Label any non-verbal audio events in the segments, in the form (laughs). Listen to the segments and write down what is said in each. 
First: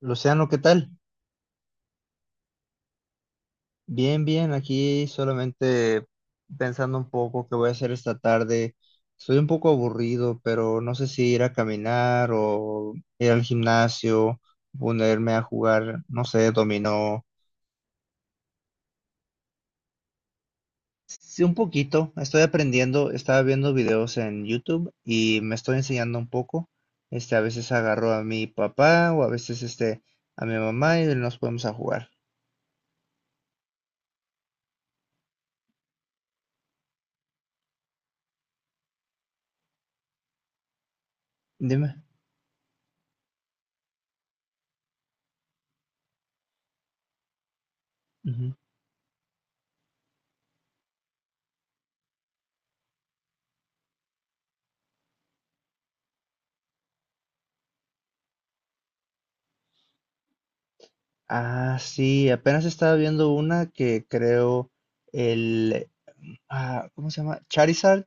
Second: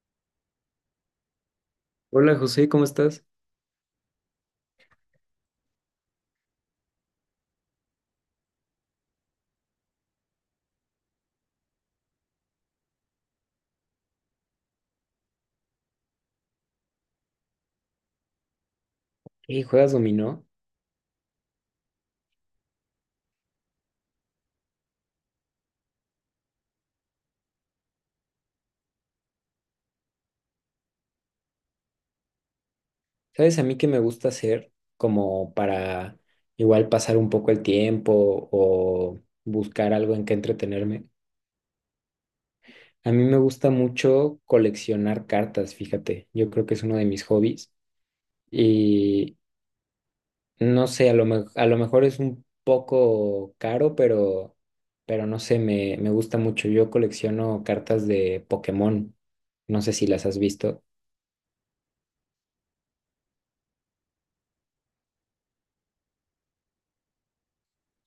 Luciano, ¿qué tal? Hola José, ¿cómo estás? Bien, bien, aquí solamente pensando un poco qué voy a hacer esta tarde. Estoy un poco aburrido, pero no sé si ir a caminar o ir al gimnasio, ponerme a jugar, no sé, dominó. ¿Y juegas dominó? Sí, un poquito. Estoy aprendiendo, estaba viendo videos en YouTube y me estoy enseñando un poco. A veces agarro a mi papá o a veces a mi mamá y nos ponemos a jugar. ¿Sabes a mí qué me gusta hacer como para igual pasar un poco el tiempo o buscar algo en que entretenerme? Dime. A mí me gusta mucho coleccionar cartas, fíjate. Yo creo que es uno de mis hobbies y no sé, a lo mejor es un poco caro, pero no sé, me gusta mucho. Yo colecciono cartas de Pokémon. No sé si las has visto. Ah, sí, apenas estaba viendo una que creo el, ¿cómo se llama? Charizard,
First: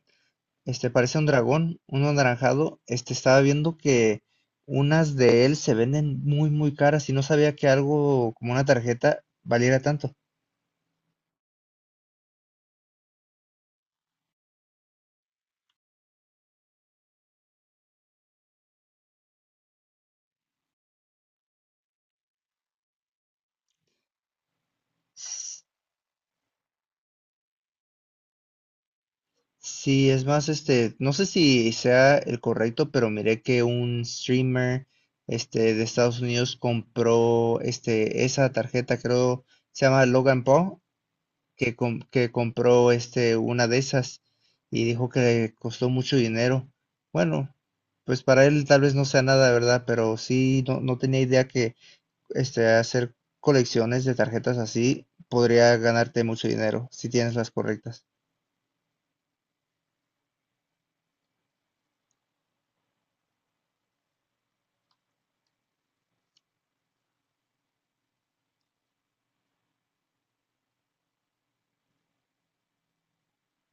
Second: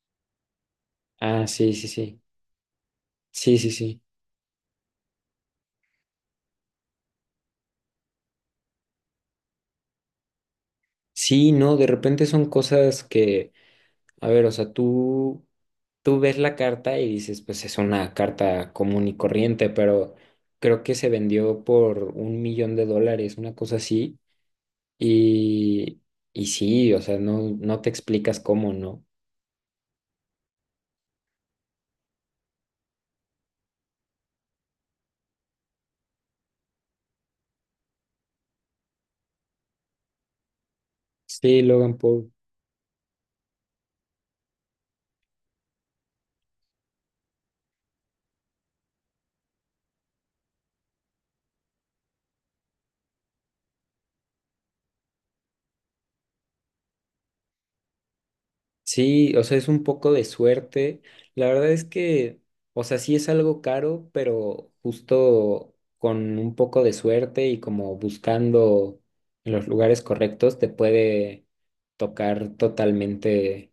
parece un Ah, sí, dragón, sí, un sí. anaranjado. Estaba Sí, sí, viendo sí. que unas de él se venden muy, muy caras y no sabía que algo como una tarjeta valiera tanto. Sí, no, de repente son cosas que, a ver, o sea, tú ves la carta y dices, pues es una carta común y corriente, pero creo que se vendió por un millón de dólares, una cosa así, S- y, y sí, o sea, no, no te explicas cómo, ¿no? Sí, es más, no sé si sea el correcto, pero miré que un streamer, de Estados Unidos compró, esa tarjeta, creo, se llama Logan Paul Sí, Logan Paul. que compró una de esas y dijo que le costó mucho dinero. Bueno, pues para él tal vez no sea nada, ¿verdad? Pero sí, no, no tenía idea que hacer colecciones de tarjetas así podría ganarte mucho dinero si tienes las correctas. Sí, o sea, es un poco de suerte. La verdad es que, o sea, sí es algo caro, pero justo con un poco de suerte y como buscando en los lugares correctos, te puede tocar totalmente,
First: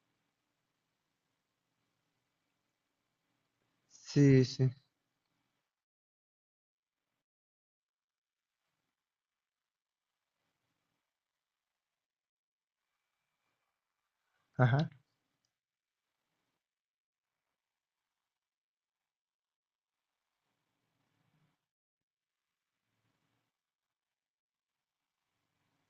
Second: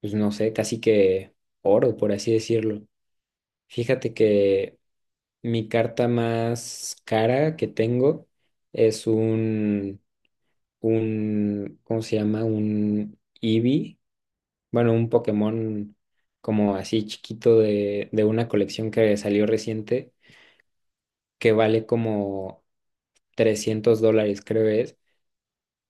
pues no sé, casi que oro, por así decirlo. Fíjate Sí, sí. que mi carta más cara que tengo es un, ¿cómo se llama? Un EV Ajá. bueno, un Pokémon como así chiquito de una colección que salió reciente, que vale como $300, creo es,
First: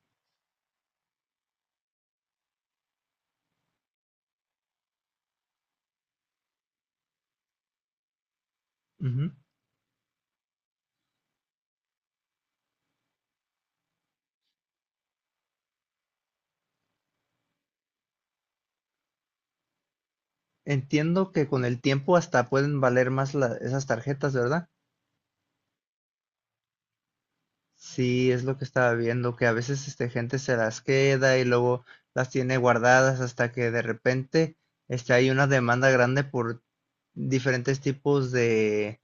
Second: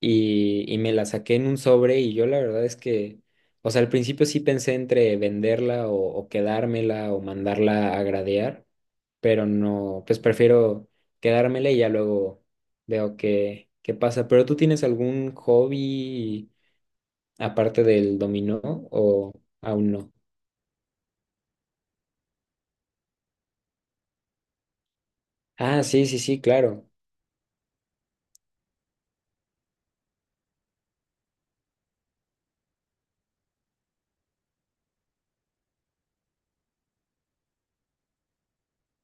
y me la saqué en un sobre y yo la verdad es que, o sea, al principio sí pensé entre venderla o quedármela o mandarla a gradear, Ujú. pero no, pues prefiero quedármela y ya luego veo qué pasa. ¿Pero tú tienes algún hobby aparte del dominó o aún no? Entiendo que con el tiempo hasta pueden valer más esas tarjetas, ¿verdad? Ah, sí, sí, sí, claro. Sí, es lo que estaba viendo, que a veces gente se las queda y luego las tiene guardadas hasta que de repente hay una demanda grande por diferentes tipos de,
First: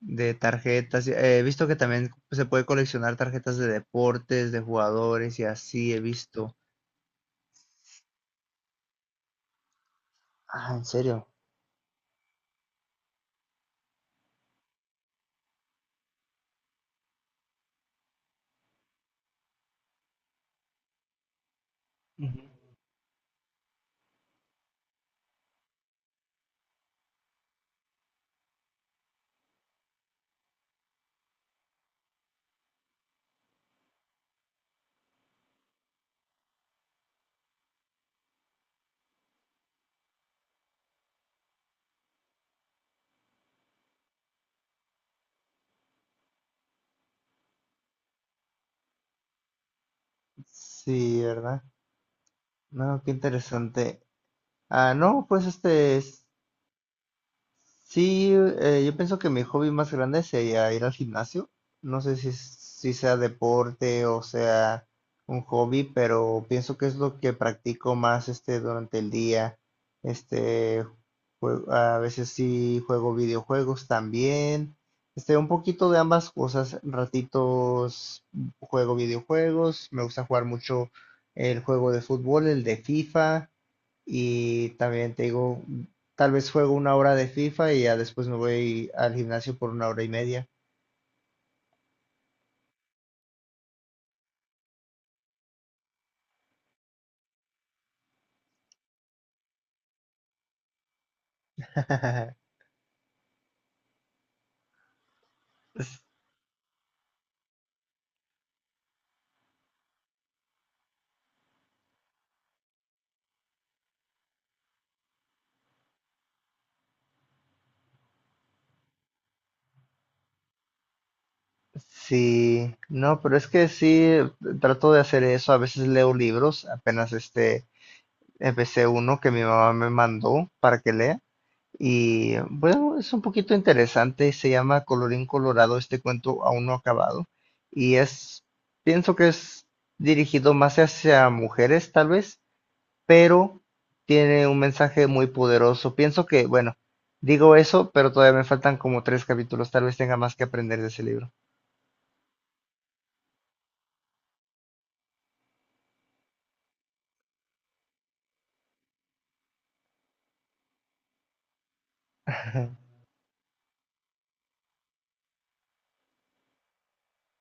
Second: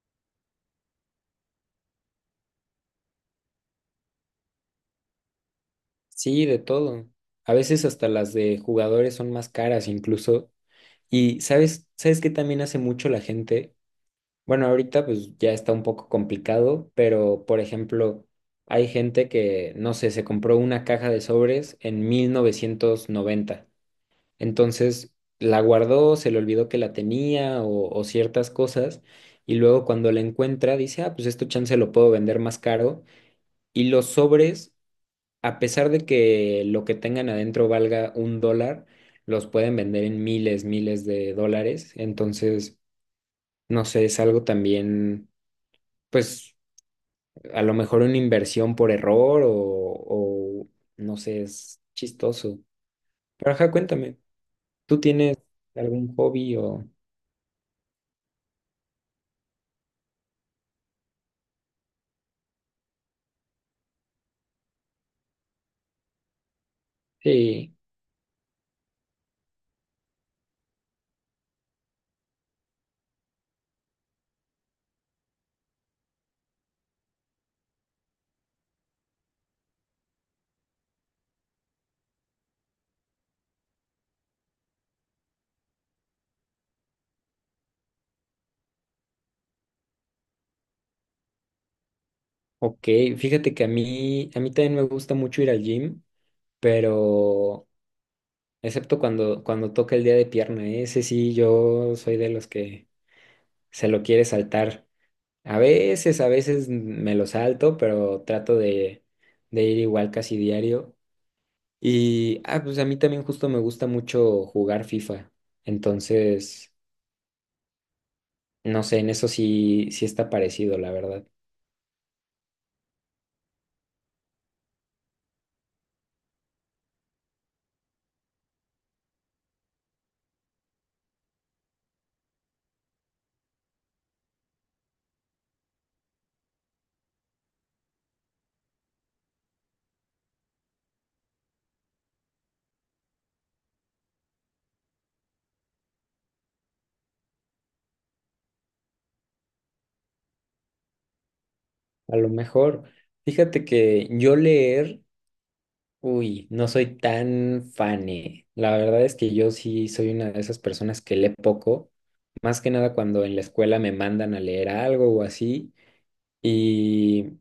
de tarjetas. He visto que también se puede coleccionar tarjetas de deportes, de jugadores y así he Sí, visto. de todo. A veces hasta las de jugadores son más caras incluso. Ah, ¿en serio? Y sabes que también hace mucho la gente. Bueno, ahorita pues ya está un poco complicado, pero por ejemplo, hay gente que, no sé, se compró una caja de sobres en mil Ujú. novecientos noventa Entonces la guardó, se le olvidó que la tenía o ciertas cosas. Y luego cuando la encuentra dice, ah, pues esto chance lo puedo vender más caro. Y los sobres a pesar de que lo que tengan adentro valga $1, los pueden vender en miles, miles de dólares. Entonces, no sé, es algo también, pues, a lo mejor una inversión por error o no Sí, sé, ¿verdad? es chistoso. No, qué Pero ajá, interesante. cuéntame, Ah, ¿tú no, tienes pues este algún es. hobby o...? Sí, yo pienso que mi hobby más grande sería ir al gimnasio. No sé si sea deporte o sea un hobby, pero pienso que es lo que Sí, practico más durante el día. Este, a veces sí juego videojuegos también. Un poquito de ambas cosas. Ratitos juego videojuegos. Me gusta jugar mucho el juego de fútbol, el de FIFA. Y también te digo, tal vez juego una hora de FIFA y ya después me voy al gimnasio por una hora y media. ok, fíjate que a mí también me gusta mucho ir al gym, pero... Excepto cuando toca el día de pierna, ¿eh? Ese sí, yo soy (laughs) de los que se lo quiere saltar. A S- veces, a veces me lo salto, pero trato de ir igual casi diario. Y, ah, pues a mí también justo me gusta mucho jugar FIFA. Entonces, no sé, en eso sí, sí está parecido, la verdad. Sí, no, pero es que sí, trato de hacer eso. A veces leo libros, apenas empecé uno que mi mamá me mandó para que lea. Y bueno, es un poquito interesante, se llama Colorín Colorado, este cuento aún no acabado. Y es, Pienso que es dirigido más hacia mujeres, tal vez, pero tiene un mensaje muy poderoso. Pienso que, bueno, digo eso, pero todavía me faltan como tres capítulos. Tal vez tenga más que aprender de ese libro. A lo mejor, fíjate que yo leer, uy, no soy tan fane. La verdad es que yo sí soy una de esas personas que lee poco, más que nada (laughs) cuando en la escuela me mandan a leer algo o así. Y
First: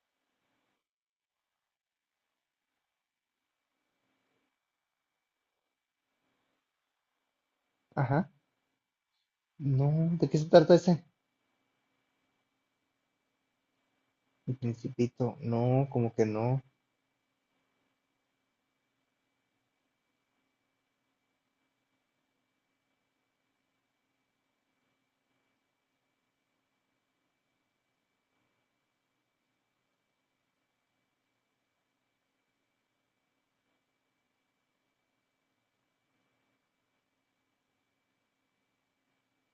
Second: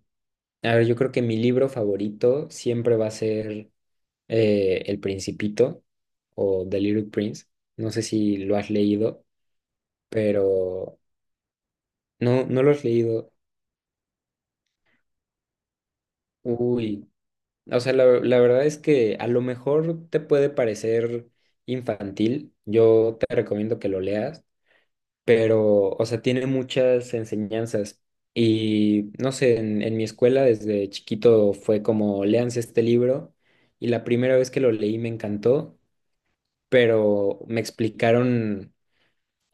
a ver, yo creo que mi libro favorito siempre va a ser El Principito o The Little Prince. No sé Ajá. si lo has leído, No, ¿de qué se trata pero ese? no, no lo has leído. El Principito. No, como que no. Uy, o sea, la verdad es que a lo mejor te puede parecer infantil. Yo te recomiendo que lo leas, pero, o sea, tiene muchas enseñanzas. Y no sé, en mi escuela desde chiquito fue como, léanse este libro. Y la primera vez que lo leí me encantó. Pero me explicaron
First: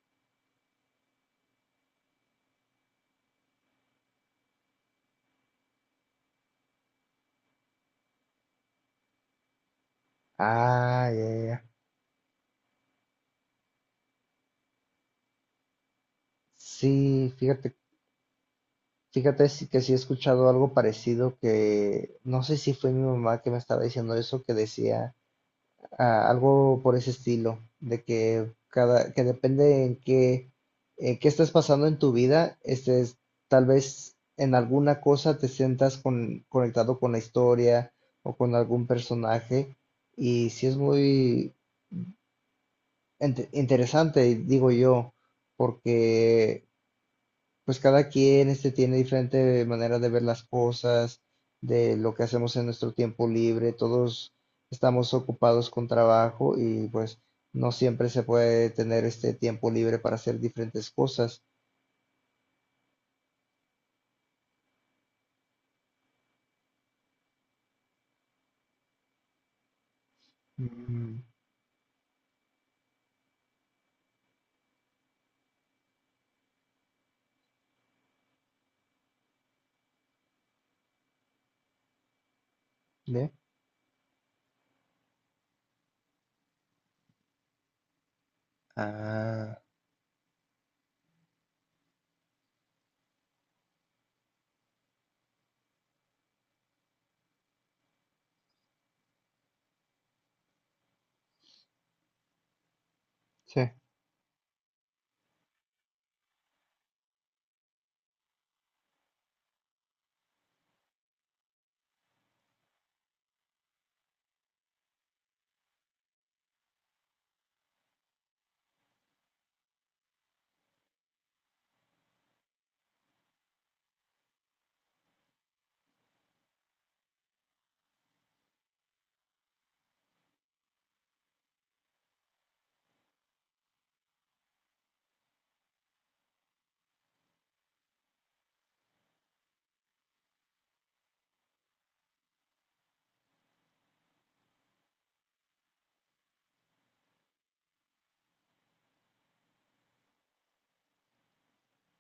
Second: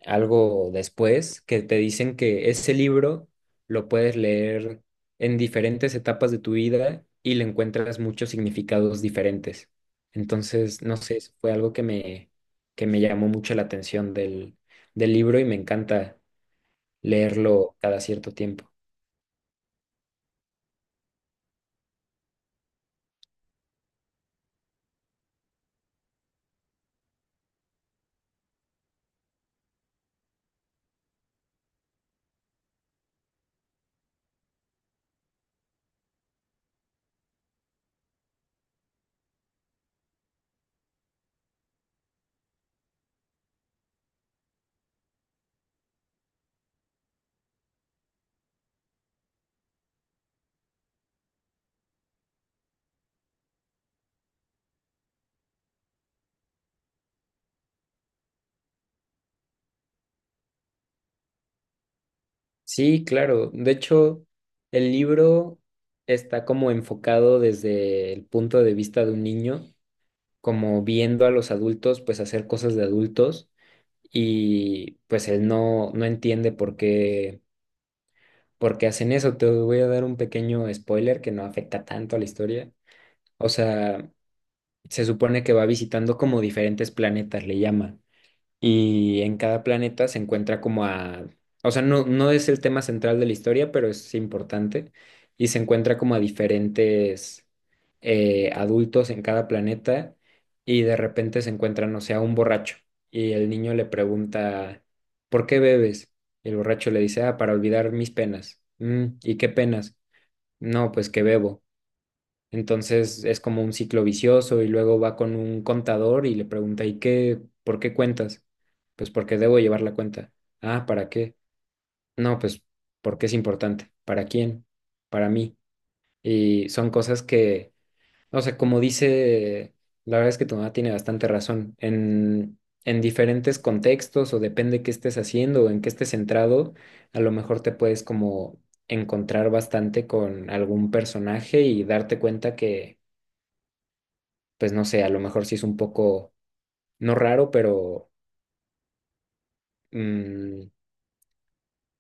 algo después que te dicen que ese libro lo puedes leer en diferentes etapas de tu vida y le encuentras muchos significados diferentes. Entonces, no Ah, sé, ya, eso ya, fue ya. algo que me, llamó mucho la atención del libro y me encanta Sí, fíjate, leerlo cada cierto tiempo. fíjate que sí he escuchado algo parecido que no sé si fue mi mamá que me estaba diciendo eso, que decía, ah, algo por ese estilo, de que que depende en qué, qué estés pasando en tu vida, tal vez en alguna cosa te sientas conectado con la historia o con algún personaje, y sí es muy interesante, digo yo, porque pues cada quien tiene diferente manera de ver las cosas, de lo que hacemos en nuestro tiempo libre, todos estamos ocupados con trabajo y pues no siempre se puede tener este tiempo libre para hacer diferentes cosas. Sí, claro. De hecho, el libro está como enfocado desde el punto de vista de un niño como Mm. viendo a los adultos pues hacer cosas de adultos y pues él no, no entiende por qué hacen eso. Te voy a dar un pequeño spoiler que no afecta tanto a la historia. ¿Ve? O sea, se supone que va visitando como diferentes planetas, le llama y en Ah, cada planeta se encuentra como a, o sea, no, no es el tema central de la historia, pero es importante, y se encuentra como a diferentes adultos en cada planeta y de repente se encuentran, o sea, un borracho y el sí. niño le pregunta, ¿por qué bebes? Y el borracho le dice, ah, para olvidar mis penas. "Mm, ¿y qué penas? No, pues que bebo. Entonces es como un ciclo vicioso y luego va con un contador y le pregunta, ¿y qué? ¿Por qué cuentas? Pues porque debo llevar la cuenta. Ah, ¿para qué? No, pues porque es importante. ¿Para quién? Para mí. Y son cosas que, o sea, como dice, la verdad es que tu mamá tiene bastante razón. En diferentes contextos o depende qué estés haciendo o en qué estés centrado, a lo mejor te puedes como encontrar bastante con algún personaje y darte cuenta que pues no sé, a lo mejor sí es un poco, no raro, pero mm,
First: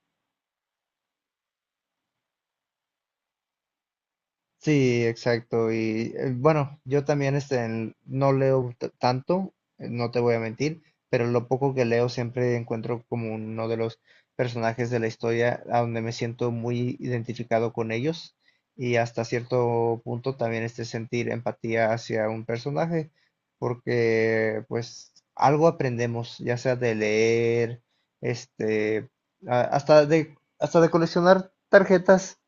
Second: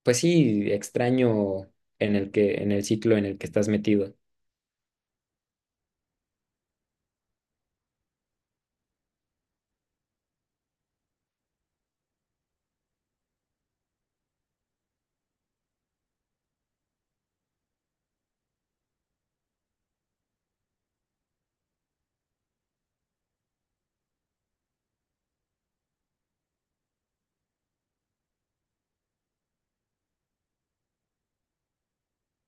pues sí, extraño en el que, en el ciclo en el que estás metido. Sí, exacto. Y bueno, yo también no leo tanto, no te voy a mentir, pero lo poco que leo siempre encuentro como uno de los personajes de la historia a donde me siento muy identificado con ellos y hasta cierto punto también sentir empatía hacia un personaje, porque pues algo aprendemos, ya sea de leer, este, hasta de coleccionar tarjetas.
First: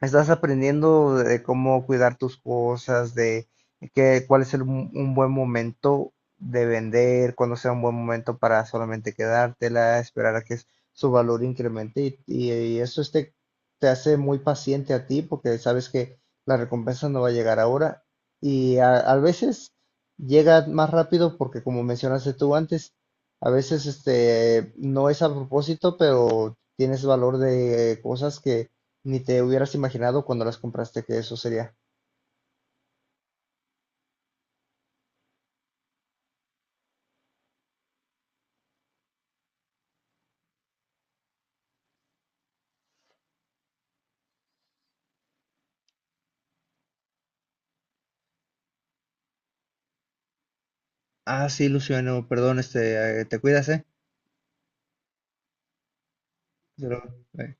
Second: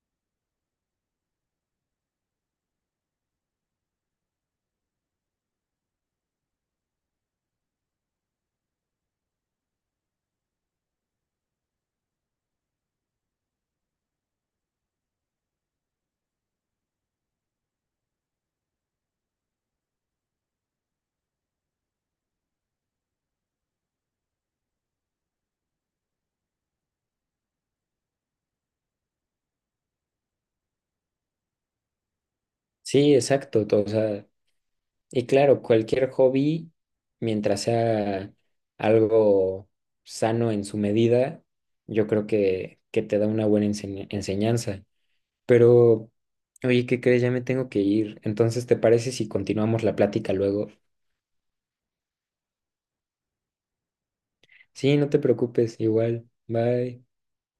Estás aprendiendo de cómo cuidar tus cosas, un buen momento de vender, cuándo sea un buen momento para solamente quedártela, esperar a que su valor incremente y eso te hace muy paciente a ti porque sabes que la recompensa no va a llegar ahora y a veces llega más rápido porque como mencionaste tú antes, a veces no es a propósito, pero tienes valor de cosas que ni te hubieras imaginado cuando las compraste que eso sería. Sí, exacto. O sea, y claro, cualquier hobby, mientras sea algo sano en su medida, yo creo que te da una buena enseñanza. Pero, oye, ¿qué crees? Ya me tengo que ir. Entonces, ¿te parece si continuamos la plática luego? Ah, sí, Luciano, perdón, te cuidas, ¿eh? Sí, no te preocupes, igual. Pero, Bye. eh,